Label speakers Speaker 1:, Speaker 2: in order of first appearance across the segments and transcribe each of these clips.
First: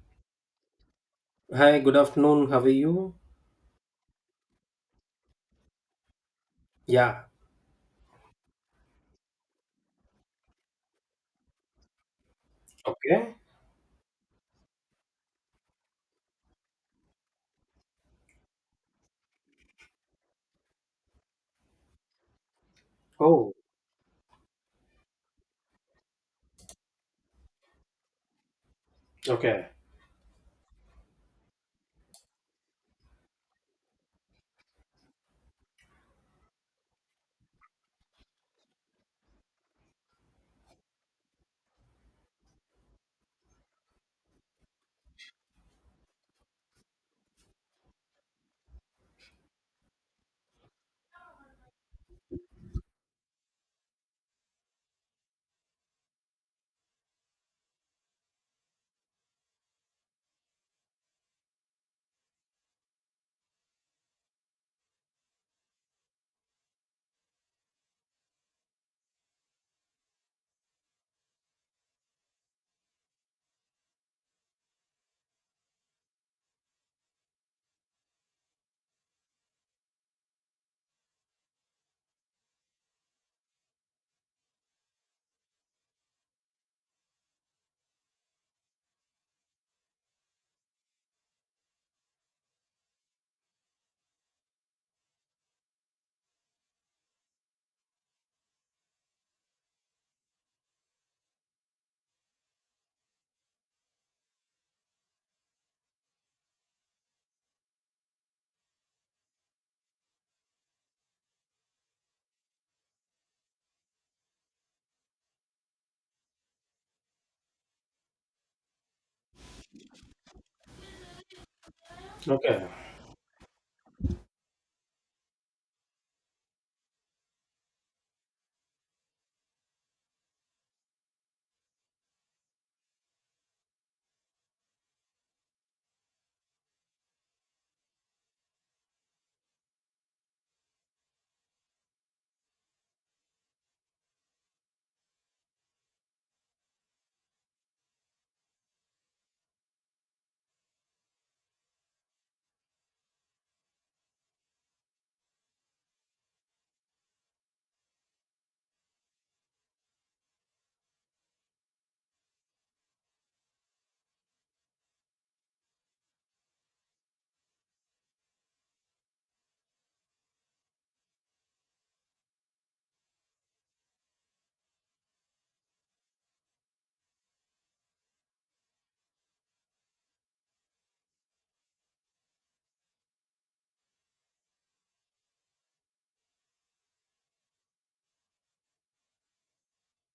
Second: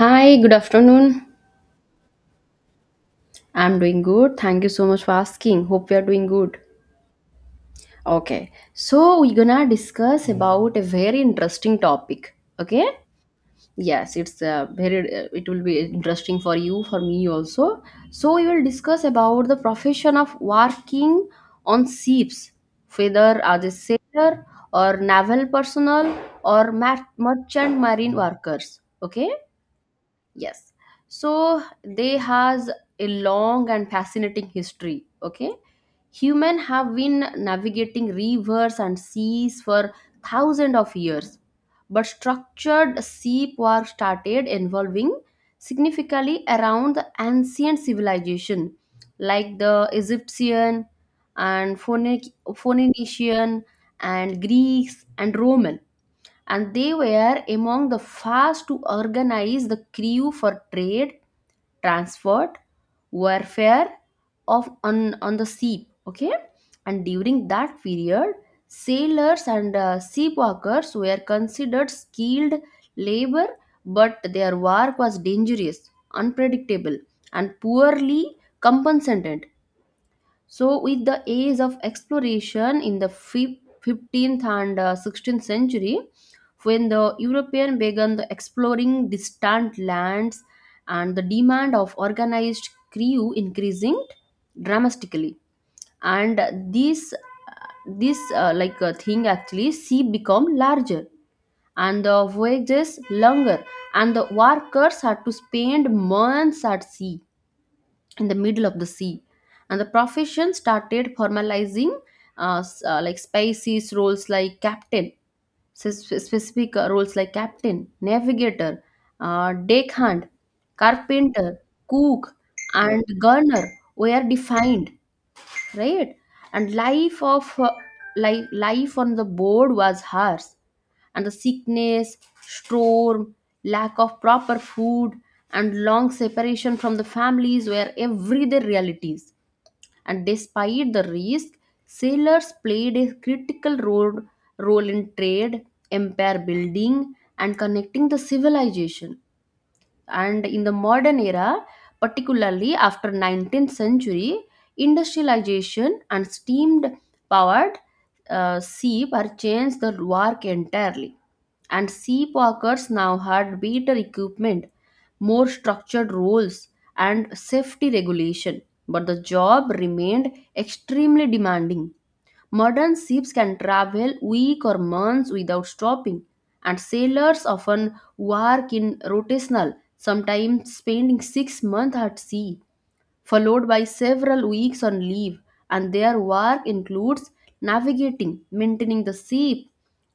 Speaker 1: Hi, good afternoon.
Speaker 2: Hi, good afternoon. How are you?
Speaker 1: I'm doing good. Thank you so much for asking. Hope we are doing good.
Speaker 2: Yeah.
Speaker 1: Okay. So, we're gonna discuss about a very interesting topic. Okay?
Speaker 2: Okay.
Speaker 1: Yes, it's very it will be interesting for you, for me also. So, we will discuss about the profession of working on ships, whether
Speaker 2: Oh,
Speaker 1: as a sailor or naval personnel or merchant marine workers. Okay?
Speaker 2: okay.
Speaker 1: Yes. So they has a long and fascinating history. Okay. Human have been navigating rivers and seas for thousands of years. But structured sea war started involving significantly around the ancient civilization like the Egyptian and Phoenician and Greeks and Roman, and they were among the first to organize the crew for trade, transport, warfare on the sea. Okay, and during that period, sailors and sea workers were considered skilled labor, but their work was dangerous, unpredictable, and poorly compensated. So, with the age of exploration in the 15th and 16th century, when the European began the exploring distant lands and the demand of organized crew increasing dramatically, and this this like thing, actually sea become larger and the voyages longer, and the workers had to spend months at sea in the middle of the sea, and the profession started formalizing like species roles like captain, specific roles like captain, navigator, deckhand, carpenter, cook,
Speaker 2: Okay.
Speaker 1: and gunner were defined, right? And life of life on the board was harsh, and the sickness, storm, lack of proper food, and long separation from the families were everyday realities. And despite the risk, sailors played a critical role in trade, empire building, and connecting the civilization. And in the modern era, particularly after 19th century industrialization and steamed powered sea changed the work entirely, and sea walkers now had better equipment, more structured roles, and safety regulation, but the job remained extremely demanding. Modern ships can travel weeks or months without stopping, and sailors often work in rotational, sometimes spending 6 months at sea, followed by several weeks on leave, and their work includes navigating, maintaining the ship,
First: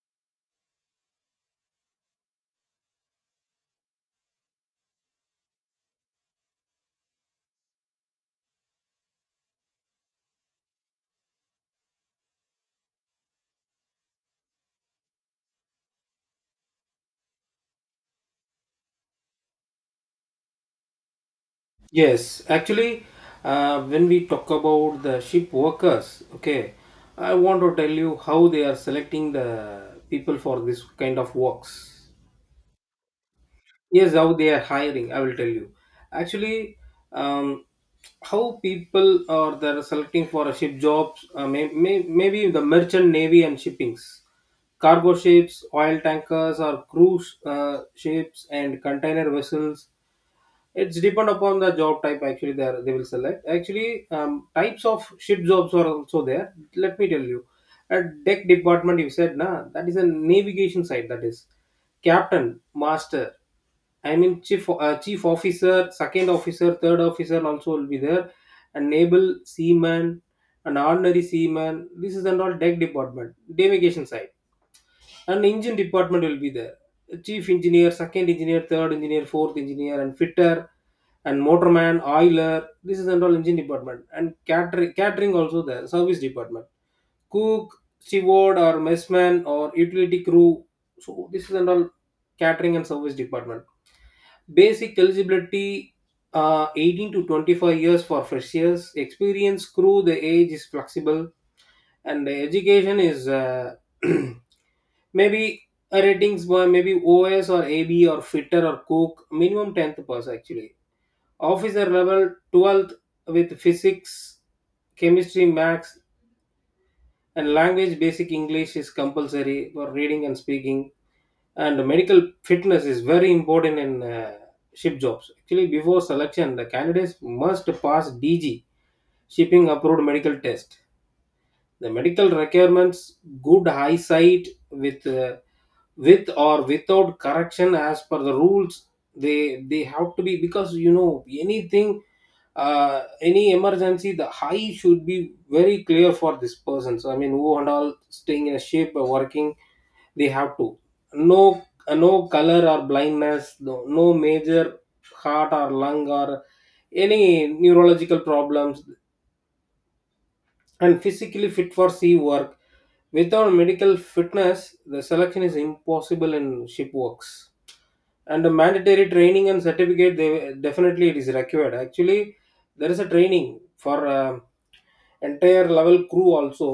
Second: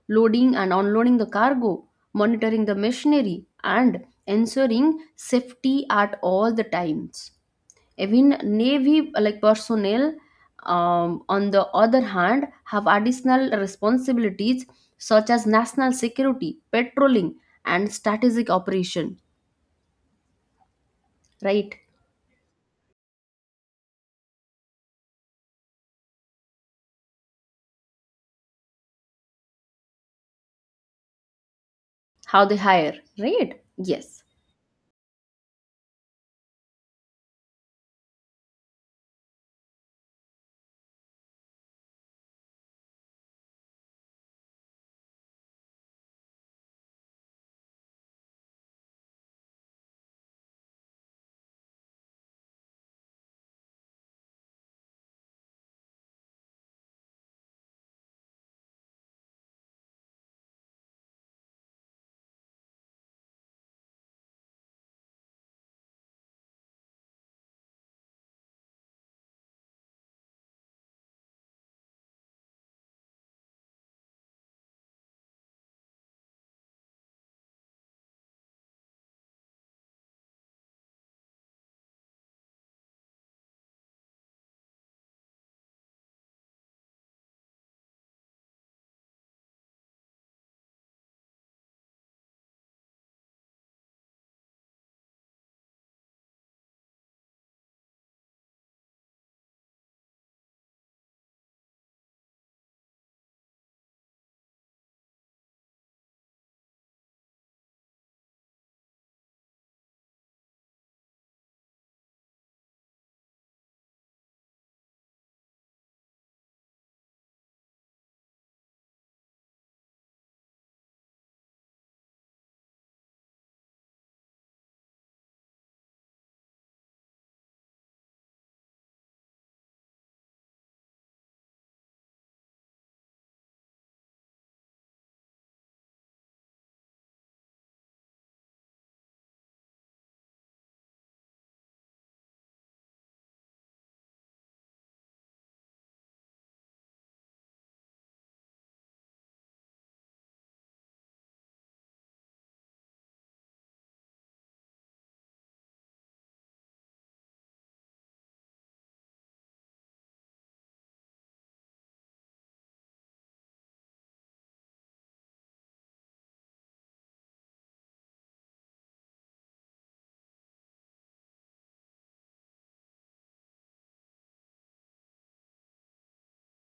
Speaker 1: loading and unloading the cargo, monitoring the machinery, and ensuring safety at all the times. Even Navy like personnel, on the other hand, have additional responsibilities such as national security, patrolling, and strategic operation. Right?
Speaker 2: Yes, actually, when we talk about the ship workers, okay, I want to tell you how they are selecting the people for this kind of works.
Speaker 1: How they hire? Right?
Speaker 2: Yes,
Speaker 1: Yes.
Speaker 2: how they are hiring, I will tell you. Actually, um, how people are they're selecting for a ship jobs, maybe the merchant navy and shippings, cargo ships, oil tankers, or cruise ships and container vessels, it's depend upon the job type actually they will select. Actually, types of ship jobs are also there. Let me tell you, a deck department you said nah, that is a navigation side, that is captain, master. I mean chief officer, second officer, third officer also will be there. A naval seaman, an ordinary seaman. This is and all deck department, navigation side. An engine department will be there. Chief engineer, second engineer, third engineer, fourth engineer, and fitter and motorman, oiler. This is and all engine department, and catering, catering also there, service department, cook, steward or messman or utility crew. So this is and all catering and service department. Basic eligibility. 18 to 25 years for freshers, experience crew the age is flexible, and the education is maybe a ratings by maybe os or ab or fitter or cook, minimum 10th pass actually, officer level 12th with physics, chemistry, maths, and language basic english is compulsory for reading and speaking. And medical fitness is very important in ship jobs actually. Before selection, the candidates must pass dg shipping approved medical test. The medical requirements, good eyesight with uh, with or without correction as per the rules, they have to be. Because you know anything, any emergency, the high should be very clear for this person. So I mean who and all staying in a shape or working, they have to, no no color or blindness, no, no major heart or lung or any neurological problems, and physically fit for sea work. Without medical fitness, the selection is impossible in ship works. And the mandatory training and certificate, they definitely it is required actually. There is a training for entire level crew also.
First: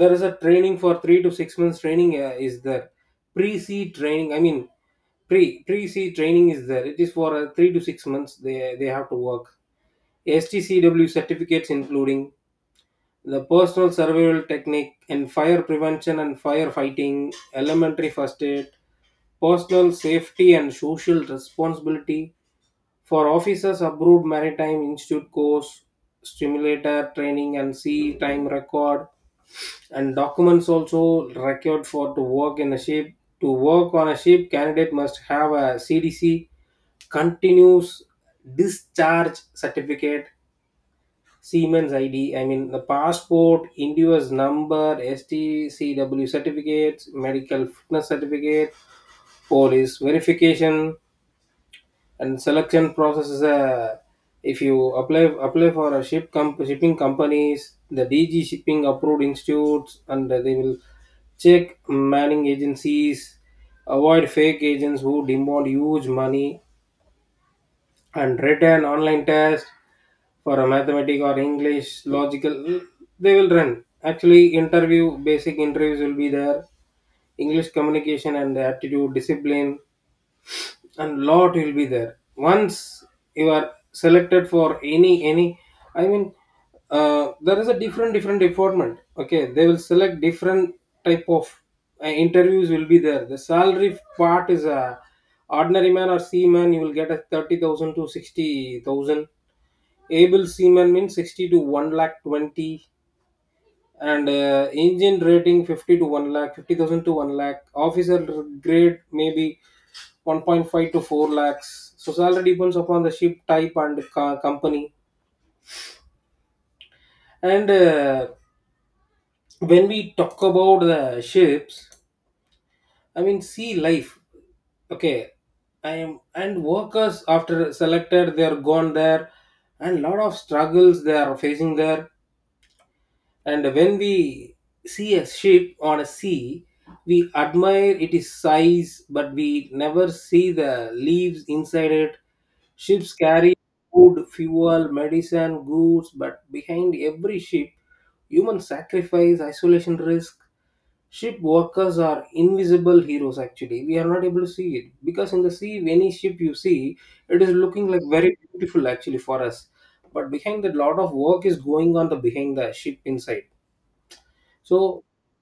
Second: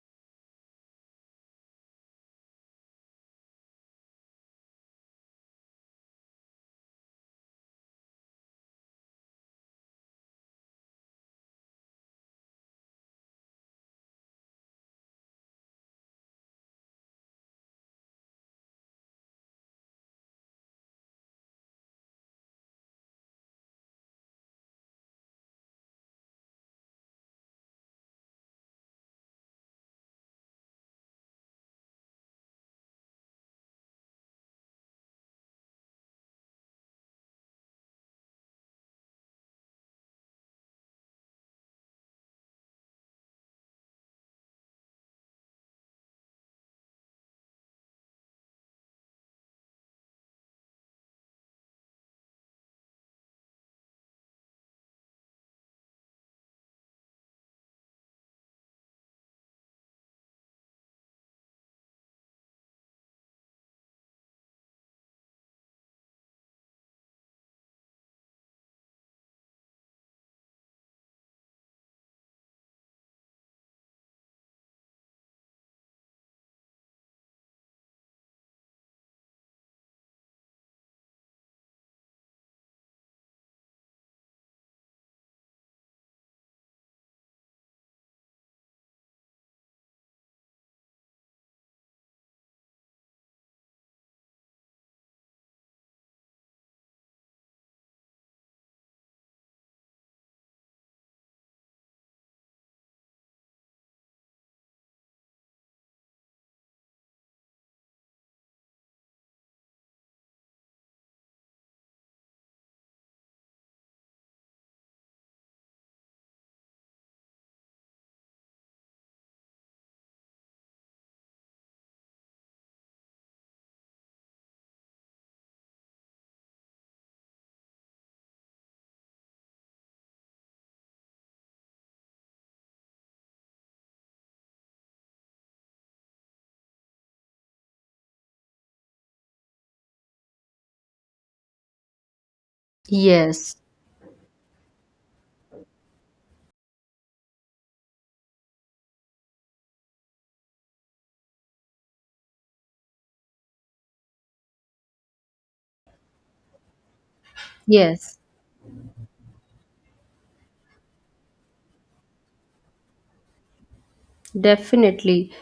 Speaker 2: There is a training for 3 to 6 months training is there. Pre c training, I mean, pre c training is there. It is for 3 to 6 months they have to work. Stcw certificates including the personal survival technique and fire prevention and firefighting, elementary first aid, personal safety and social responsibility. For officers, approved Maritime Institute course, stimulator training, and sea time record and documents also required for to work in a ship. To work on a ship, candidate must have a CDC continuous discharge certificate, Siemens ID. I mean the passport, India's number, STCW certificates, medical fitness certificate, police verification. And selection process is a, if you apply for a ship comp shipping companies, the dg shipping approved institutes, and they will check manning agencies, avoid fake agents who demand huge money. And written online test for a mathematic or english logical they will run actually. Interview, basic interviews will be there, english communication and aptitude discipline, and lot will be there. Once you are selected for any I mean, there is a different different department, okay, they will select different type of interviews will be there. The salary part is a, ordinary man or seaman you will get a 30,000 to 60,000, able seaman means 60 to 1 lakh 20, and engine rating 50 to 1 lakh 50,000 to 1 lakh, officer grade maybe 1.5 to 4 lakhs. So salary depends upon the ship type and company. And when we talk about the ships, I mean sea life, okay, I am and workers after selected, they are gone there, and lot of struggles they are facing there. And when we see a ship on a sea, we admire its size, but we never see the leaves inside it. Ships carry
Speaker 1: Yes.
Speaker 2: food, fuel, medicine, goods, but behind every ship, human sacrifice, isolation risk. Ship workers are invisible heroes actually. We are not able to see it because in the sea, any ship you see, it is looking like
Speaker 1: Yes.
Speaker 2: very beautiful actually for us. But behind that, lot of work is going on the behind the ship inside so,
Speaker 1: Definitely.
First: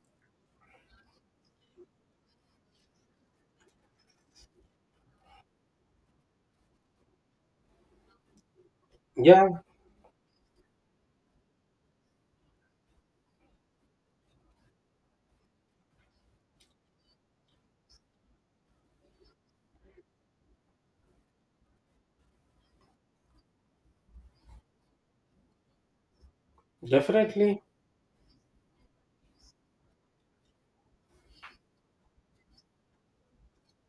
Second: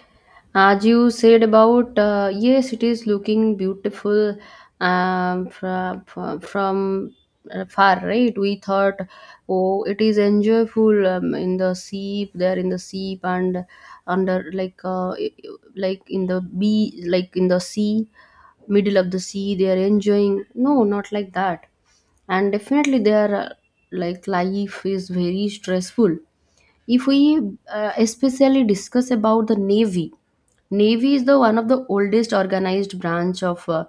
Speaker 1: As you said about, yes, it is looking beautiful, from, from far, right? We thought,
Speaker 2: yeah,
Speaker 1: oh, it is enjoyable, in the sea, there in the sea, and under like in the bee, like in the sea, middle of the sea, they are enjoying. No, not like that. And definitely, their like life is very stressful if we
Speaker 2: definitely.
Speaker 1: especially discuss about the navy. Navy is the one of the oldest organized branch of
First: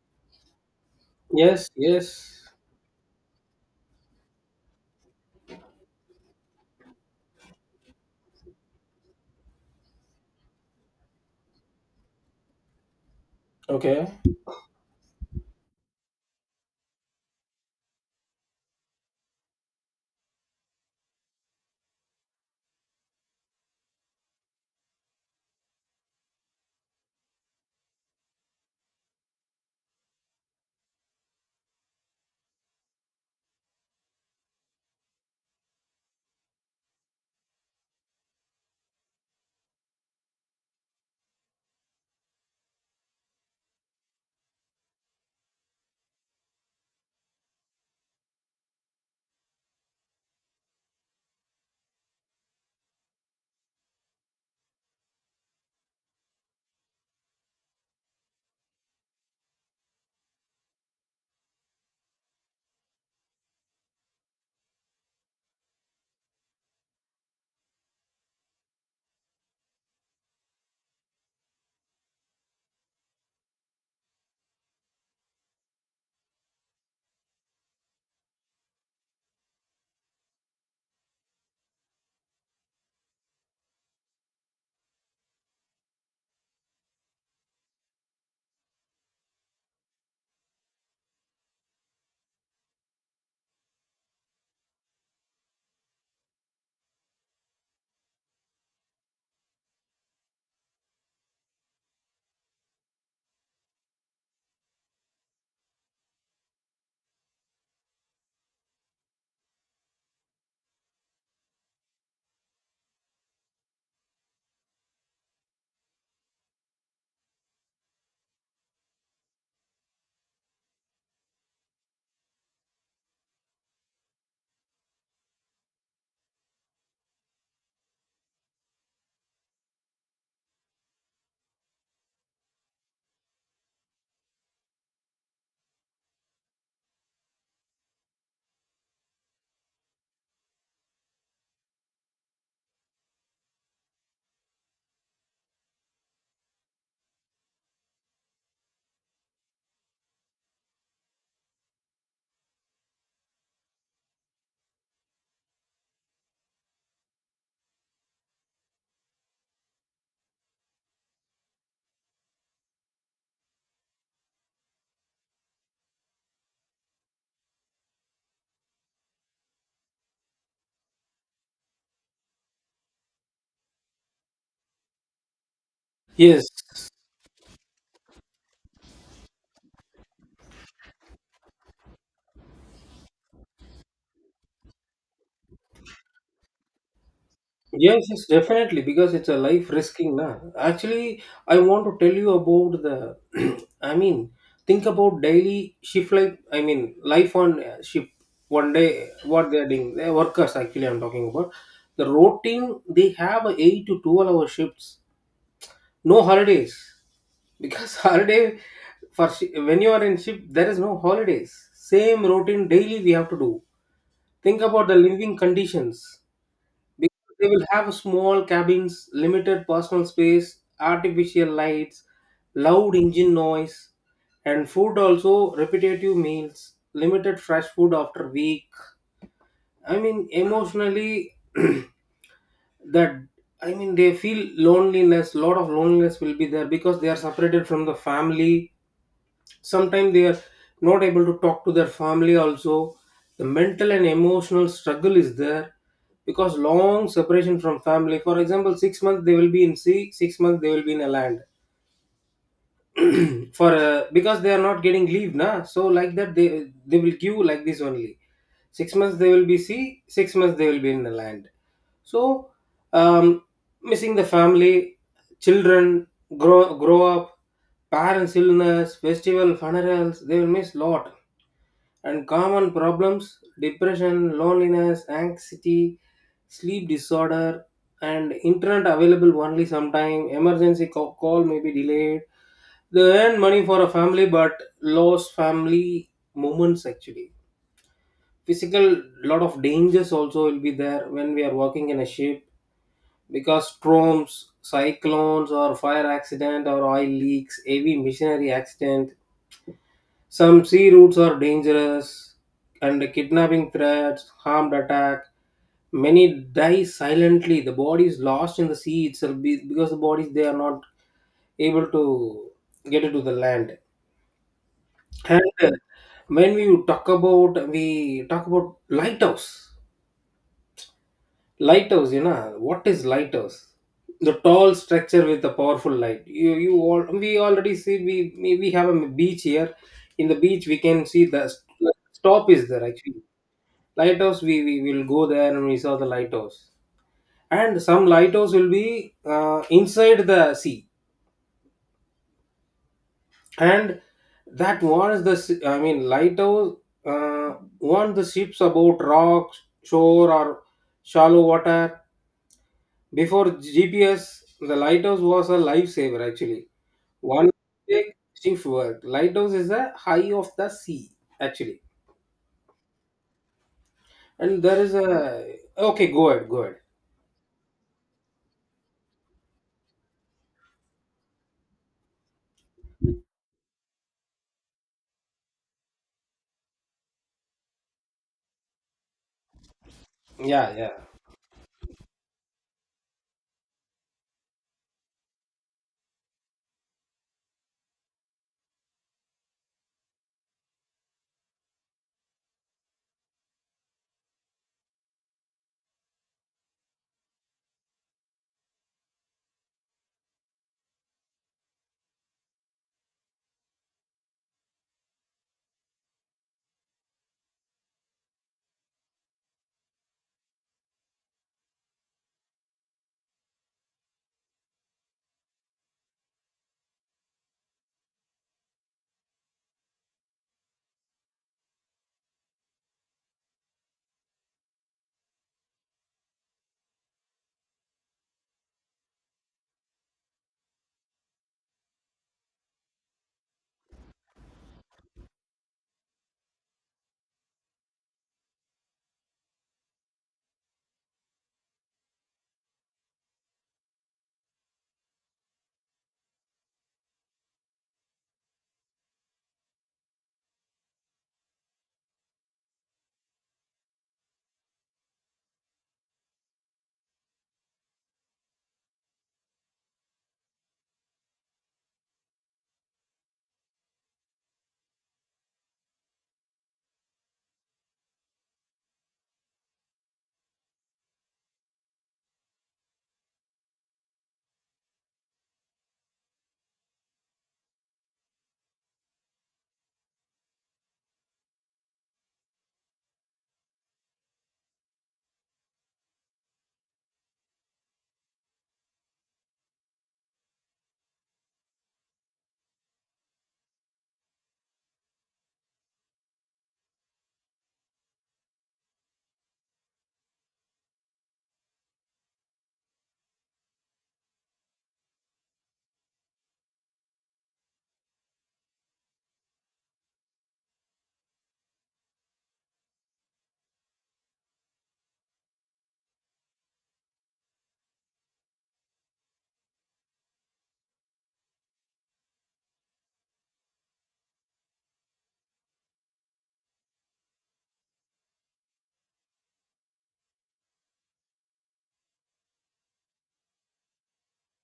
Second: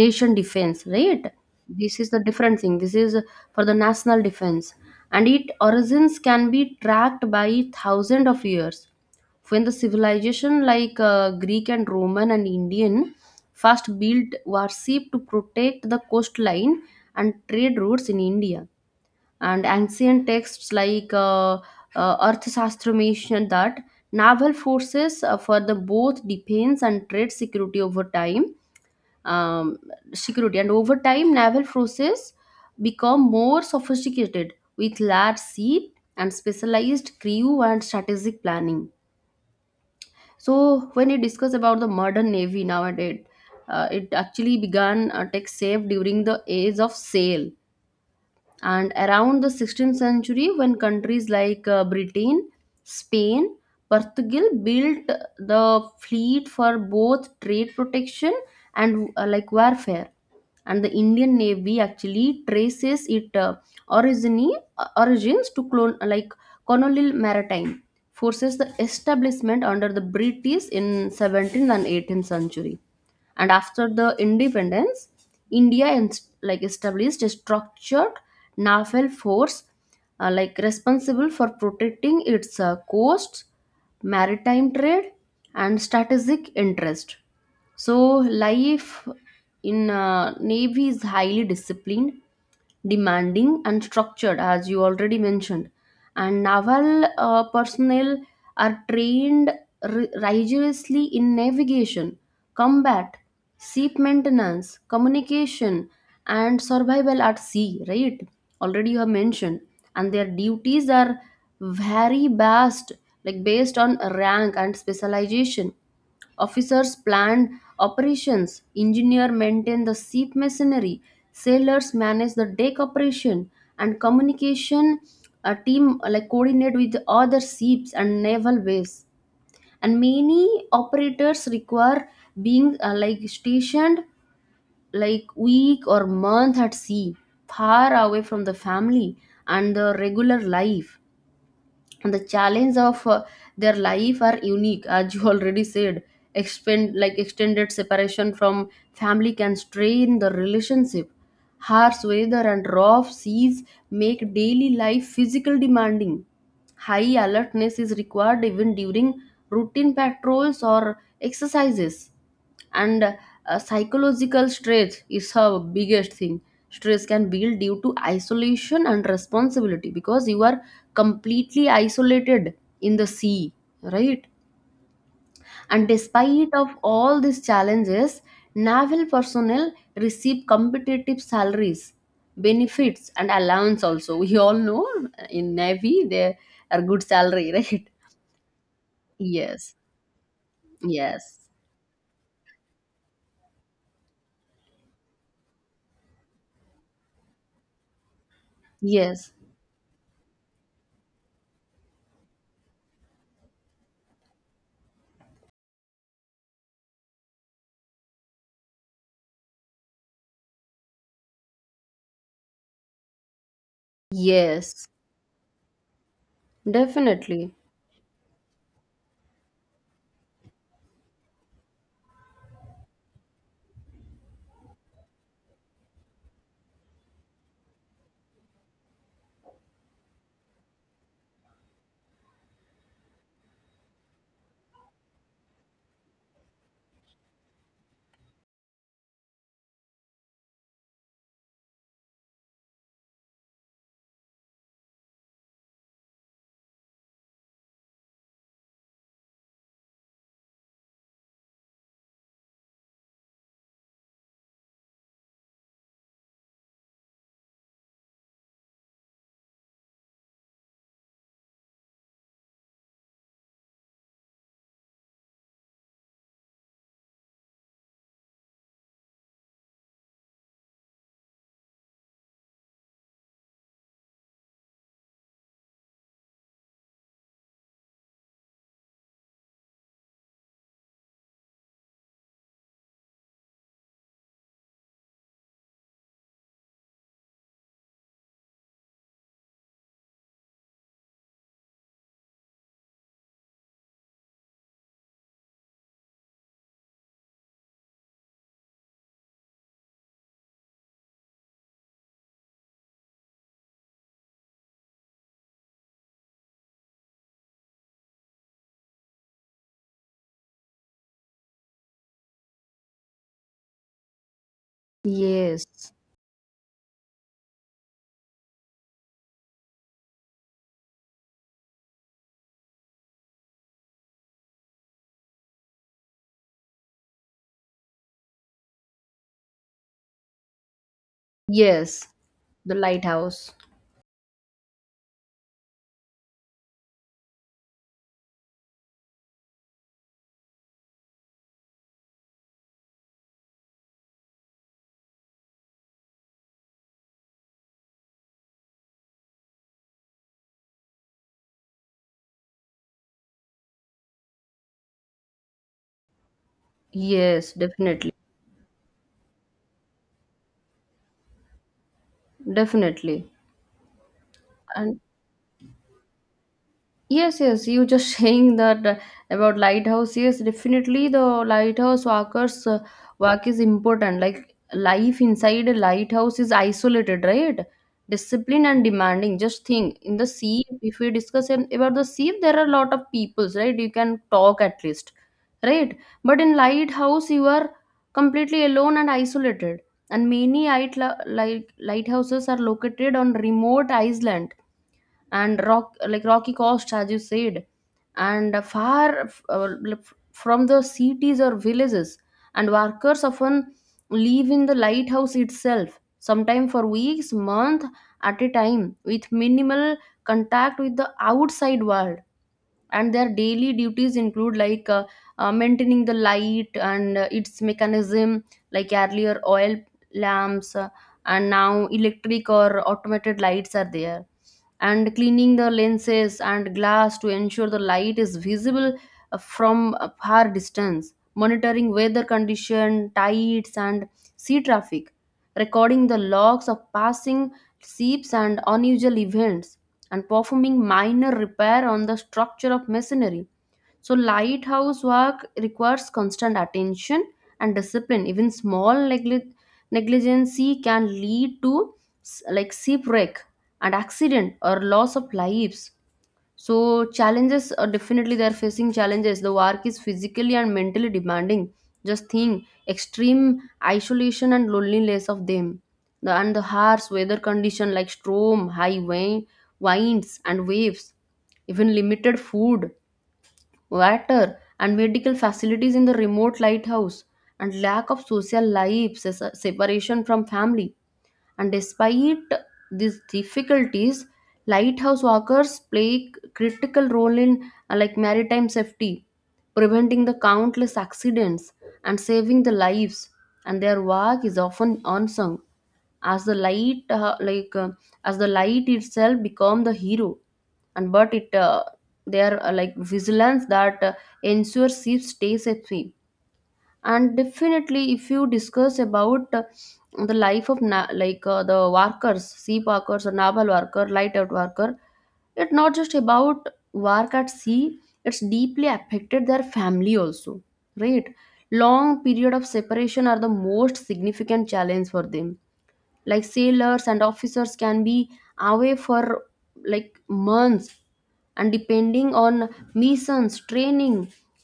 Speaker 1: nation defense, right?
Speaker 2: Yes,
Speaker 1: This is the
Speaker 2: yes.
Speaker 1: different thing. This is for the national defense, and its origins can be tracked by thousands of years when the civilization like Greek and Roman and Indian first
Speaker 2: Okay.
Speaker 1: built warship to protect the coastline and trade routes in India. And ancient texts like Arthashastra mention that naval forces further both defense and trade security over time. Um, Security and over time, naval forces become more sophisticated with large sea and specialized crew and strategic planning. So, when you discuss about the modern navy nowadays, it actually began tech safe during the age of sail and around the 16th century when countries like Britain, Spain, Portugal built the fleet for both trade protection and like warfare. And the Indian navy actually traces its origins to clone like colonial maritime forces, the establishment under the British in 17th and 18th century. And after the independence, India like established a structured naval force, like responsible for protecting its coasts, maritime trade, and strategic interest. So life in navy is highly disciplined, demanding, and structured, as you already mentioned. And naval personnel are trained rigorously in navigation, combat, ship maintenance, communication, and survival at sea, right? Already you have mentioned. And their duties are very vast, like based on rank and specialization. Officers plan operations, engineer maintain the ship machinery, sailors manage the deck operation, and communication a team like coordinate with other ships and naval base, and many operators require being like stationed like week or month at sea far away from the family and the regular life. And the challenge of their life are unique, as you already said. Expend Like extended separation from family can strain the relationship. Harsh weather and rough seas make daily life physical demanding. High alertness is required even during routine patrols or exercises, and psychological stress is her biggest thing. Stress can build due to isolation and responsibility because you are completely isolated in the sea, right? And
Speaker 2: Yes,
Speaker 1: despite of all these challenges, naval personnel receive competitive salaries, benefits, and allowance also. We all know, in navy they are good salary, right?
Speaker 2: yes, yes, definitely, because it's a life
Speaker 1: Yes.
Speaker 2: risking now. Actually,
Speaker 1: Yes.
Speaker 2: I want to tell you about the, I mean, think about daily shift like, I mean, life on shift. One day,
Speaker 1: Yes.
Speaker 2: what they're doing, the workers actually, I'm talking about the routine. They have a 8 to 12 hour shifts, no holidays, because holiday for when you are in ship there is no holidays, same routine daily we have to do. Think
Speaker 1: Yes,
Speaker 2: about the living conditions because they
Speaker 1: definitely.
Speaker 2: will have small cabins, limited personal space, artificial lights, loud engine noise. And food also, repetitive meals, limited fresh food after week. I mean emotionally, that I mean they feel loneliness, lot of loneliness will be there because they are separated from the family. Sometimes they are not able to talk to their family also. The mental and emotional struggle is there because long separation from family. For example, 6 months they will be in sea, 6 months they will be in a land for because they are not getting leave na, so like that they will give like this only, 6 months they will be sea, 6 months they will be in the land. So um, missing the family, children grow up, parents illness, festival, funerals they will miss lot. And common problems, depression, loneliness, anxiety, sleep disorder. And internet available only sometime, emergency call may be delayed. They earn money for a family but lost family moments actually. Physical lot of dangers also will be there when we are working in a ship, because storms, cyclones or fire accident or oil leaks, heavy machinery accident. Some sea routes are dangerous, and kidnapping threats, harmed attack. Many die silently. The body is lost in the sea itself because the bodies they are not able to get it to the land. And
Speaker 1: Yes,
Speaker 2: when we talk about lighthouse, lighthouse, you know what is lighthouse? The tall structure with a powerful light. You all we already see, we have a beach here. In the beach we can see the
Speaker 1: yes,
Speaker 2: stop is
Speaker 1: the
Speaker 2: there actually.
Speaker 1: lighthouse.
Speaker 2: Lighthouse, we will go there and we saw the lighthouse. And some lighthouse will be inside the sea. And that warns the I mean lighthouse uh, warn the ships about rocks, shore or shallow water. Before gps, the lighthouse was a lifesaver actually. One
Speaker 1: Yes,
Speaker 2: mistake,
Speaker 1: definitely,
Speaker 2: shift work, lighthouse is the high of the sea actually.
Speaker 1: definitely.
Speaker 2: And there is
Speaker 1: And
Speaker 2: a, okay, go ahead, go ahead.
Speaker 1: yes, yes, you just saying that, about lighthouse. Yes, definitely the lighthouse workers work is important. Like life inside a lighthouse is isolated, right? Discipline and demanding. Just think in the sea.
Speaker 2: Yeah, yeah,
Speaker 1: If we discuss about the sea, there are a lot of peoples, right? You can talk at least, right? But in lighthouse, you are completely alone and isolated. And many light like lighthouses are located on remote island and rock like rocky coast, as you said, and far from the cities or villages. And workers often live in the lighthouse itself, sometimes for weeks, months at a time, with minimal contact with the outside world. And their daily duties include like maintaining the light and its mechanism, like earlier oil lamps and now electric or automated lights are there, and cleaning the lenses and glass to ensure the light is visible from a far distance, monitoring weather condition, tides, and sea traffic, recording the logs of passing ships and unusual events, and performing minor repair on the structure of masonry. So, lighthouse work requires constant attention and discipline. Even small negligence can lead to like shipwreck and accident or loss of lives. So challenges are, definitely they are facing challenges. The work is physically and mentally demanding. Just think extreme isolation and loneliness of them. The and the harsh weather condition like storm, high wind, winds and waves, even limited food, water, and medical facilities in the remote lighthouse, and lack of social life, separation from family. And despite these difficulties, lighthouse workers play a critical role in like maritime safety, preventing the countless accidents and saving the lives. And their work is often unsung, as the light like as the light itself become the hero, and but it they like vigilance that ensures ships stay safe. And definitely, if you discuss about the life of like the workers, sea workers, or naval worker, light out worker, it's not just about work at sea, it's deeply affected their family also, right? Long period of separation are the most significant challenge for them, like sailors and officers can be away for like months, and depending on missions, training,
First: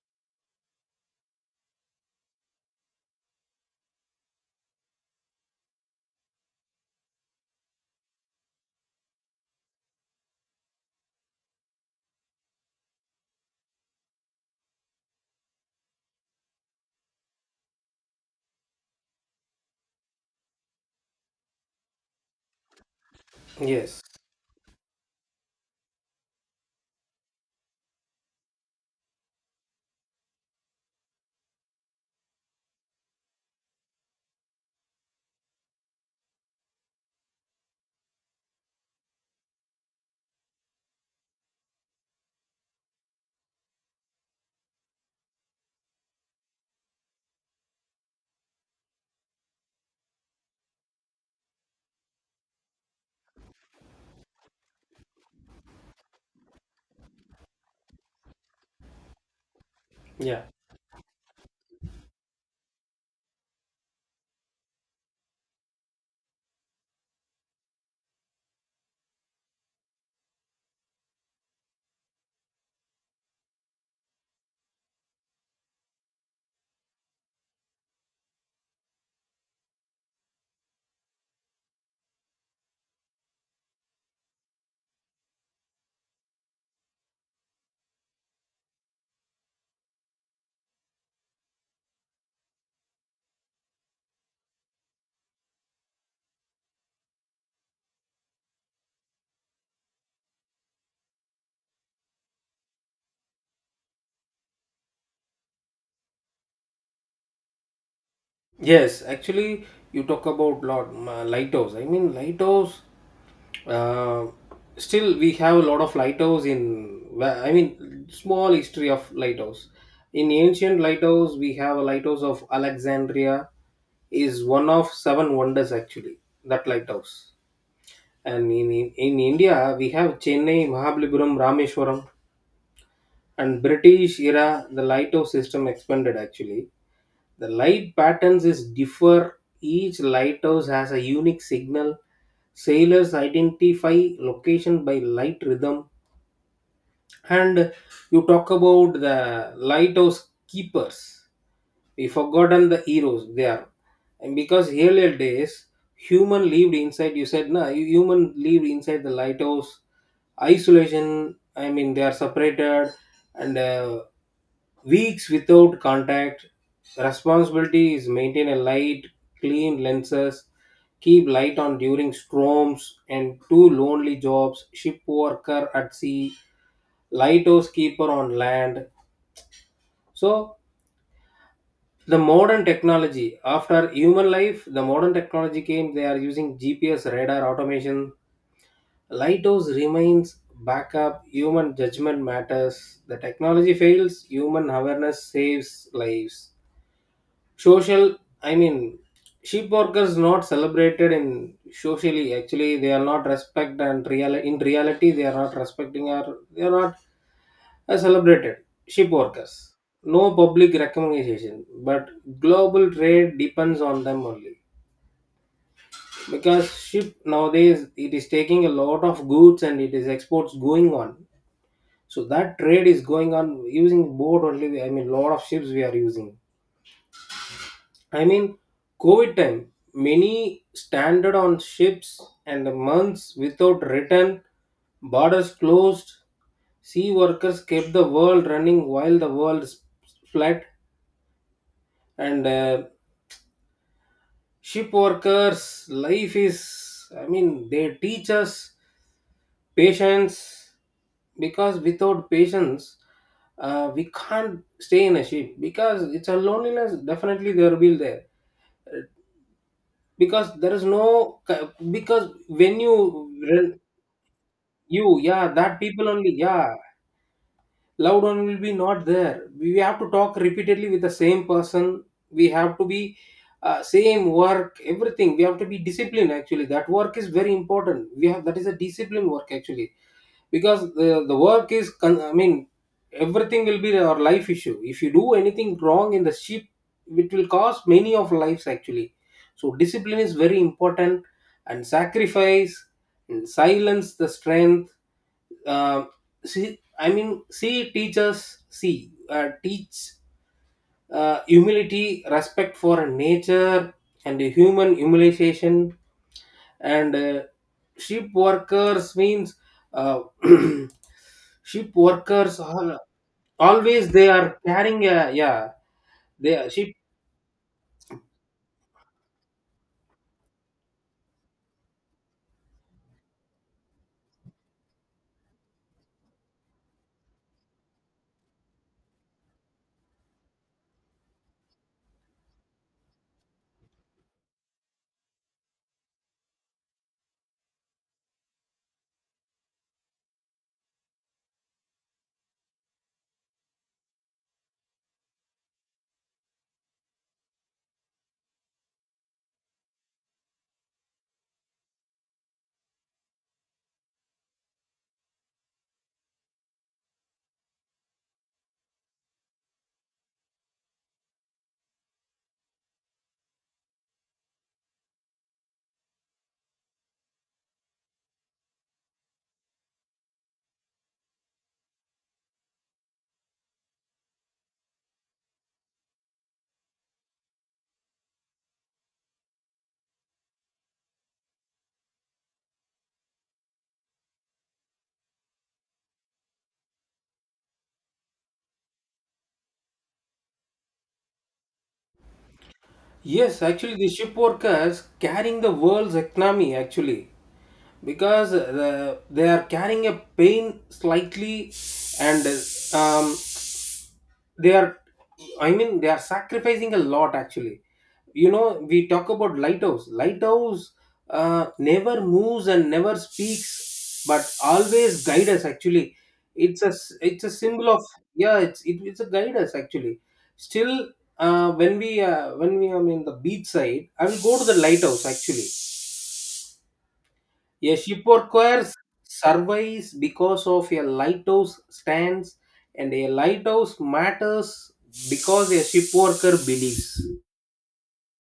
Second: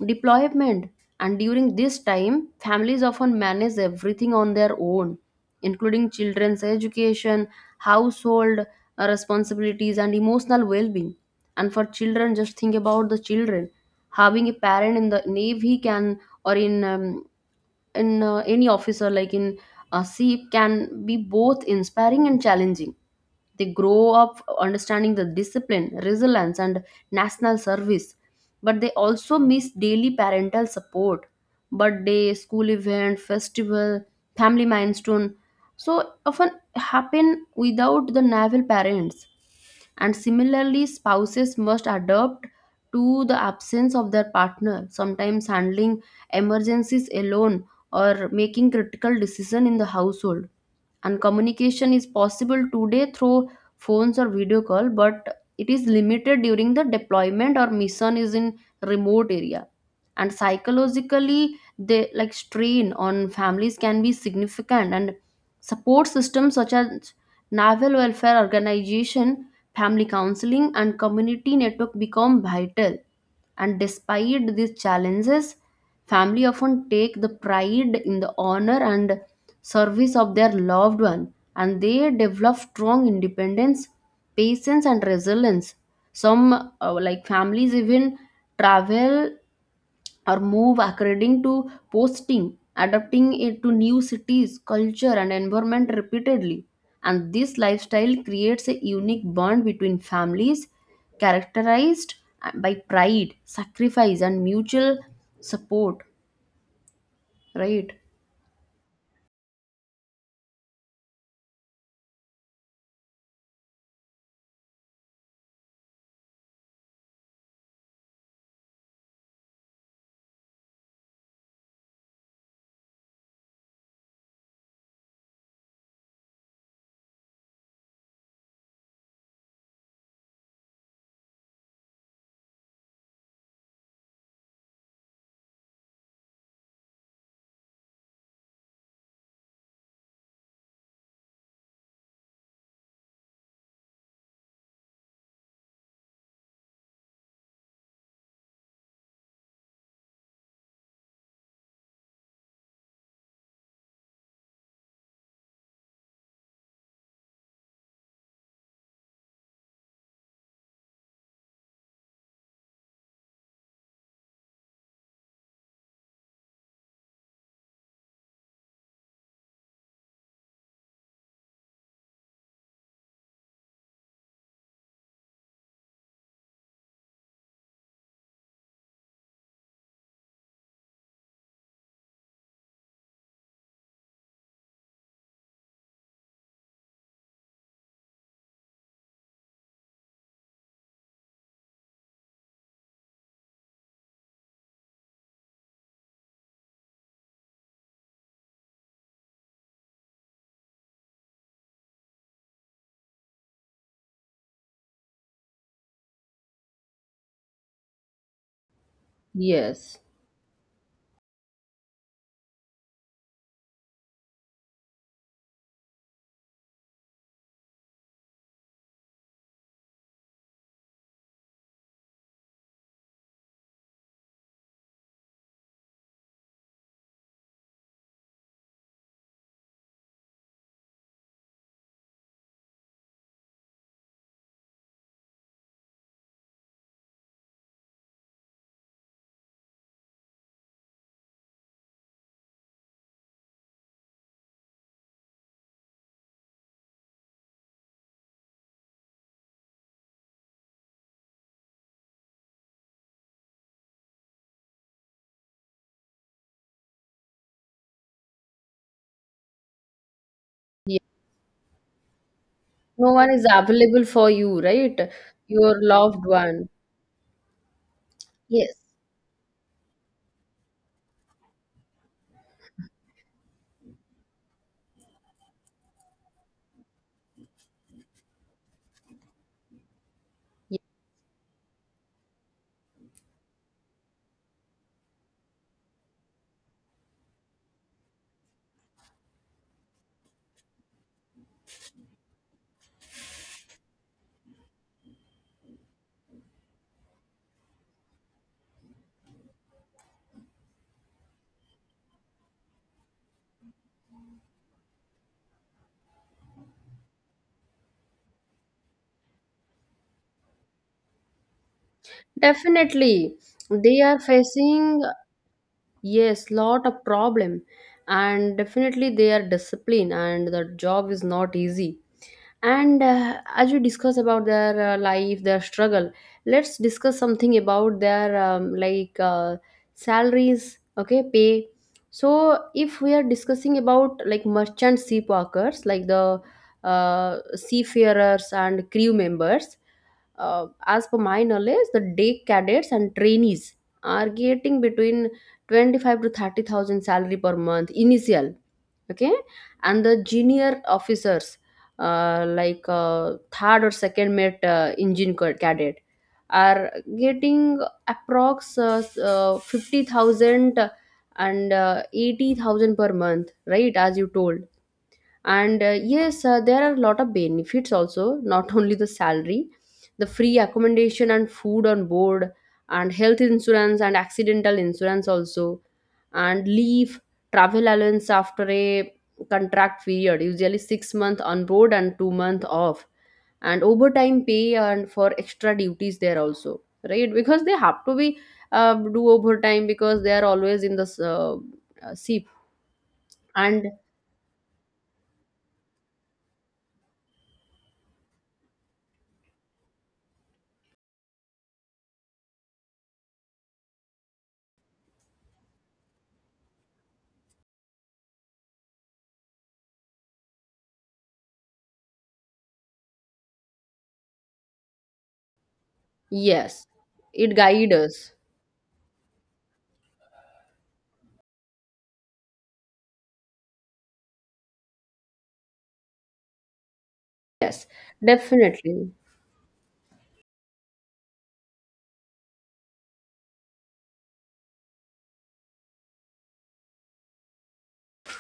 Speaker 1: deployment. And during this time, families often manage everything on their own, including children's education, household responsibilities, and emotional well-being. And for children, just think about the children having a parent in the navy, can or in any officer like in a SEEP, can be both inspiring and challenging. They
Speaker 2: yes,
Speaker 1: grow up understanding the discipline, resilience, and national service, but they also miss daily parental support, birthday, school event, festival, family milestone. So often happen without the naval parents. And similarly, spouses must adapt to the absence of their partner, sometimes handling emergencies alone or making critical decision in the household. And communication is possible today through phones or video call, but it is limited during the deployment or mission is in remote area. And
Speaker 2: yeah.
Speaker 1: psychologically, the like strain on families can be significant, and support systems such as naval welfare organization, family counseling, and community network become vital. And despite these challenges, family often take the pride in the honor and service of their loved one, and they develop strong independence, patience, and resilience. Some like families even travel or move according to posting, adapting it to new cities, culture, and environment repeatedly. And this lifestyle creates a unique bond between families, characterized by pride, sacrifice, and mutual support, right?
Speaker 2: Yes, actually, you talk about lot lighthouse. I mean, lighthouse. Uh, still, we have a lot of lighthouse in. I mean, small history of lighthouse. In ancient lighthouse, we have a lighthouse of Alexandria. Is one of seven wonders actually. That lighthouse. And in India, we have Chennai, Mahabalipuram, Rameshwaram, and British era. The lighthouse system expanded actually. The light patterns is differ. Each lighthouse has a unique signal. Sailors identify location by light rhythm. And you talk about the lighthouse keepers. We forgotten the heroes there. And because earlier days, human lived inside. You said no, human lived inside the lighthouse. Isolation. I mean, they are separated and weeks without contact. Responsibility is maintain a light, clean lenses, keep light on during storms. And two lonely jobs, ship worker at sea, lighthouse keeper on land. So the modern technology after human life, the modern technology came. They are using GPS, radar, automation. Lighthouse remains backup. Human judgment matters. The technology fails, human awareness saves lives. Social, I mean, sheep workers not celebrated in socially actually, they are not respect and real. In reality, they are not respecting or they are not as celebrated. Sheep workers,
Speaker 1: Yes,
Speaker 2: no public recognition, but global trade depends on them only. Because ship nowadays it is taking a lot of goods and it is exports going on. So that trade is going on using boat only, I mean lot of ships we are using. I mean, COVID time, many stranded on ships and months without return, borders closed, sea workers kept the world running while the world flat. And ship workers' life is, I mean, they teach us patience, because without patience, we can't stay in a ship because it's a loneliness, definitely there will be there. Because there is no, because when you
Speaker 1: no one is
Speaker 2: re-
Speaker 1: available for you, right?
Speaker 2: you, yeah,
Speaker 1: Your
Speaker 2: that people
Speaker 1: loved
Speaker 2: only,
Speaker 1: one.
Speaker 2: yeah. Loved one will be
Speaker 1: Yes.
Speaker 2: not there, we have to talk repeatedly with the same person, we have to be same work everything we have to be disciplined actually. That work is very important, we have that is a discipline work actually. Because the work is I mean everything will be our life issue. If you do anything wrong in the ship, it will cost many of lives actually. So discipline is very important, and sacrifice, and silence the strength. uh, si, I mean, see, teachers, see, teach humility, respect for nature, and human humiliation. And ship workers means uh, ship workers are
Speaker 1: Definitely, they
Speaker 2: always
Speaker 1: are
Speaker 2: they are
Speaker 1: facing.
Speaker 2: carrying a, yeah,
Speaker 1: Yes,
Speaker 2: they are
Speaker 1: lot
Speaker 2: ship.
Speaker 1: of problem, and definitely they are disciplined, and the job is not easy. And as we discuss about their life, their struggle, let's discuss something about their like salaries, okay, pay. So if we are discussing about like merchant sea workers, like the seafarers and crew members, as per my knowledge, the day cadets and trainees are getting between 25 to 30,000 salary per month initial, okay? And the junior officers, like third or second mate, engine cadet, are getting approx 50,000 and 80,000 per month, right, as you told. And yes, there are a lot of benefits also, not only the salary: the free accommodation and food on board, and health insurance and accidental insurance also, and leave travel allowance after a contract period, usually 6 month on board and 2-month off, and overtime pay and for extra duties there also, right? Because they have to be do overtime, because they are always in the ship.
Speaker 2: Yes,
Speaker 1: And
Speaker 2: actually, the ship workers carrying the world's economy actually. Because they are carrying a pain slightly. And um, they are, I mean they are sacrificing a lot actually. You know, we talk about lighthouse, lighthouse never moves and never speaks but always guide us actually. It's
Speaker 1: yes,
Speaker 2: a it's a
Speaker 1: it
Speaker 2: symbol
Speaker 1: guides
Speaker 2: of,
Speaker 1: us.
Speaker 2: yeah, it's a guide us actually. Still, when we are in the beach side, I will go to the lighthouse actually.
Speaker 1: Yes,
Speaker 2: A ship or choir
Speaker 1: definitely.
Speaker 2: survives because of a lighthouse stands, and a lighthouse matters because a ship worker believes.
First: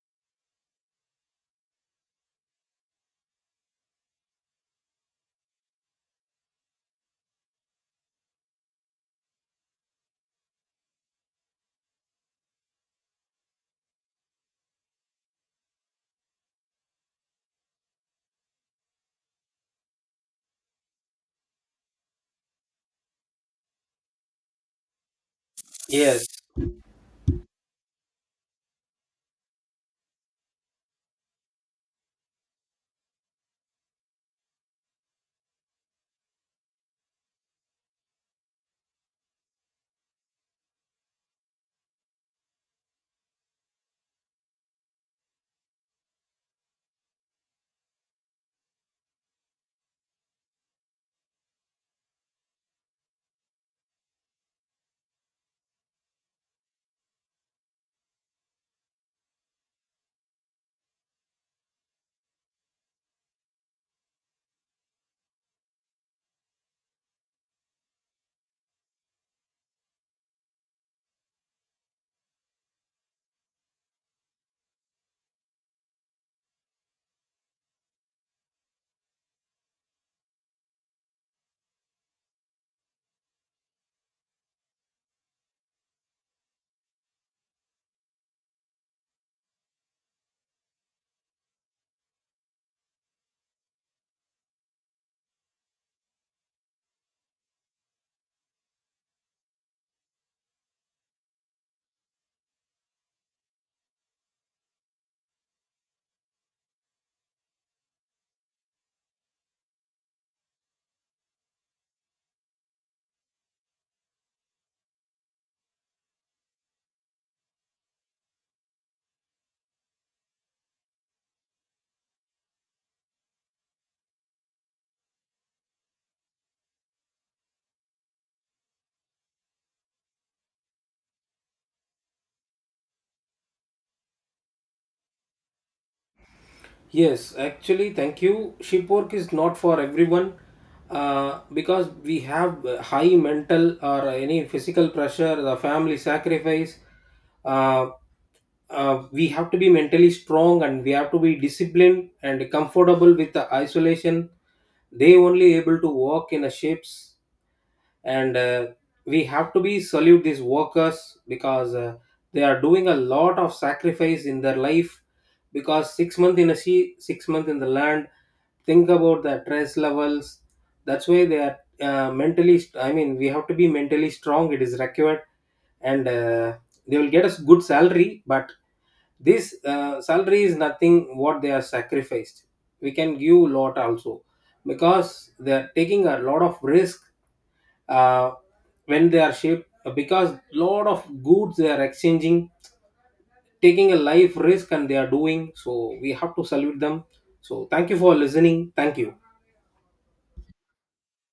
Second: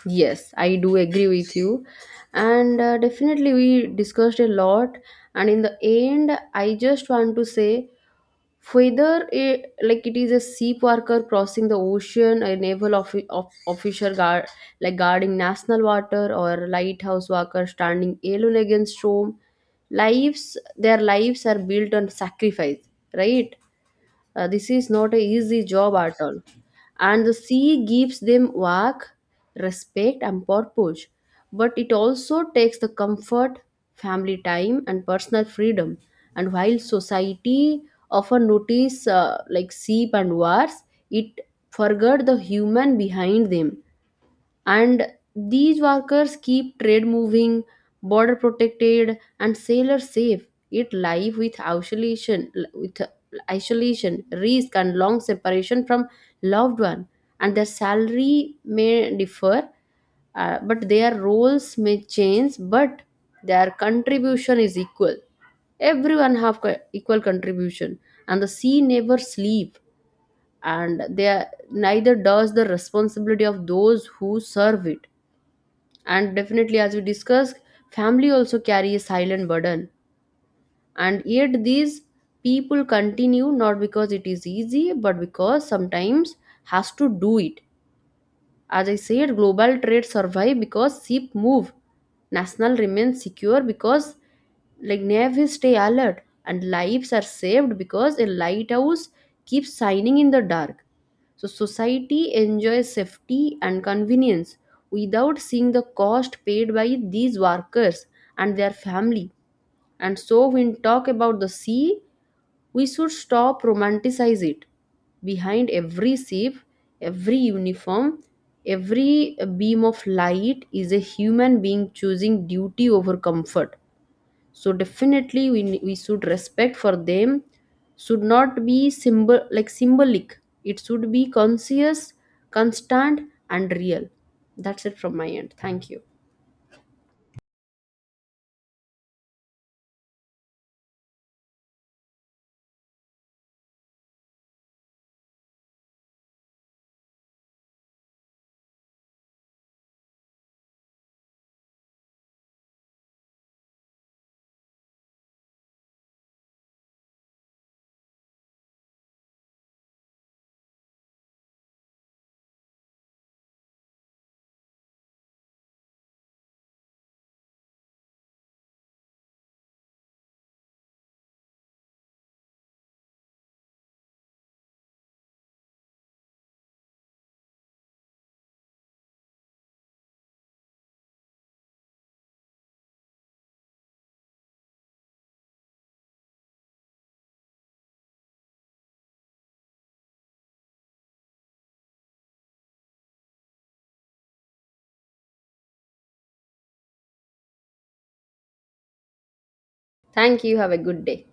Speaker 1: Yes, I do agree with you. And definitely, we discussed a lot. And in the end, I just want to say, whether it, like it is a sea worker crossing the ocean, a naval officer guard, like guarding national water, or lighthouse worker standing alone against storm, their lives are built on sacrifice, right? This is not an easy job at
Speaker 2: Yes,
Speaker 1: all. And the sea gives them work, respect, and purpose. But it also takes the comfort, family time, and personal freedom. And while society often notice like sheep and wars, it forgot the human behind them, and these workers keep trade moving, border protected, and sailors safe, it life with isolation risk and long separation from loved one. And their salary may differ, but their roles may change, but their contribution is equal, everyone have equal contribution. And the sea never sleep, and they are, neither does the responsibility of those who serve it. And definitely, as we discussed, family also carry a silent burden, and yet these people continue, not because it is easy, but because sometimes has to do it. As I said, global trade survive because ship move. National remains secure because like navies stay alert, and lives are saved because a lighthouse keeps shining in the dark. So society enjoys safety and convenience without seeing the cost paid by these workers and their family. And so when talk about the sea, we should stop romanticize it. Behind every shape, every uniform, every beam of light is a human being choosing duty over comfort. So definitely we should respect for them, should not be symbol like symbolic. It should be conscious, constant, and real. That's it from my end. Thank you.
Speaker 2: yes, actually, thank you. Ship work is not for everyone, because we have high mental or any physical pressure, the family sacrifice. Uh, we have to be mentally strong and we have to be disciplined and comfortable with the isolation, they only able to work in the ships. And we have to be salute these workers because they are doing a lot of sacrifice in their life. Because 6 month in a sea, 6 month in the land, think about the stress levels. That's why they are I mean we have to be mentally strong, it is required. And they will get a good salary, but this salary is nothing what they are sacrificed. We can give lot also because they are taking a lot of risk. uh, when they are shipped, because lot of goods they are exchanging, taking a life risk, and they are doing so we have to salute them. So thank you for listening, thank you.
Speaker 1: Thank you. Have a good day.